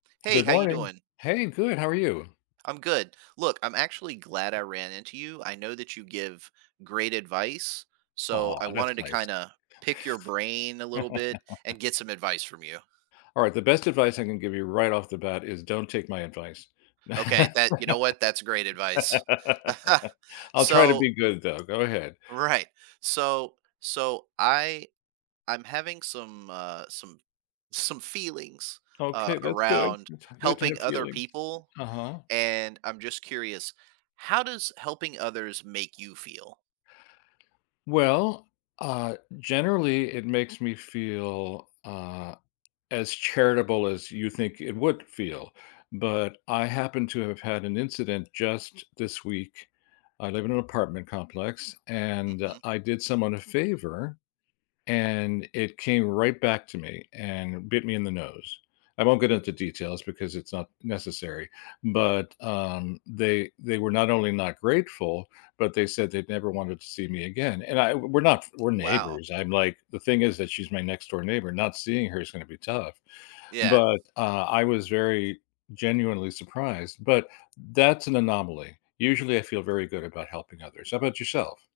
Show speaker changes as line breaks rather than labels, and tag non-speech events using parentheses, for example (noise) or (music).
Hey,
Good
how you
morning.
doing?
Hey, good. How are you?
I'm good. Look, I'm actually glad I ran into you. I know that you give great advice, so
Aw,
I
that's
wanted to
nice.
kinda pick your brain a little bit and
(chuckles)
get some advice from you.
All right, the best advice I can give you right off the bat is don't take my advice. (laughs)
Okay, that you know what, that's great advice. (chuckles)
I'll try to
So
be good though. Go ahead.
Right. So so I I'm having some, uh some some feelings, uh,
Okay, that's good.
around
That's good to
helping
have
other
feelings.
people
Uh-huh.
and I'm just curious, how does helping others make you feel?
Well, uh, generally, it makes me feel, uh, as charitable as you think it would feel, but I happen to have had an incident just this week. I live in an apartment complex, and
Mhm.
I did someone a favor, and it came right back to me and bit me in the nose. I won't get into details because it's not necessary, but, um, they they were not only not grateful, but they said they'd never wanted to see me again, and I w we're not we're
Wow.
neighbors, I'm like the thing is that she's my next door neighbor, not seeing her is gonna be tough.
Yeah.
But, uh, I was very, genuinely surprised, but that's an anomaly, usually, I feel very good about helping others. How 'bout yourself?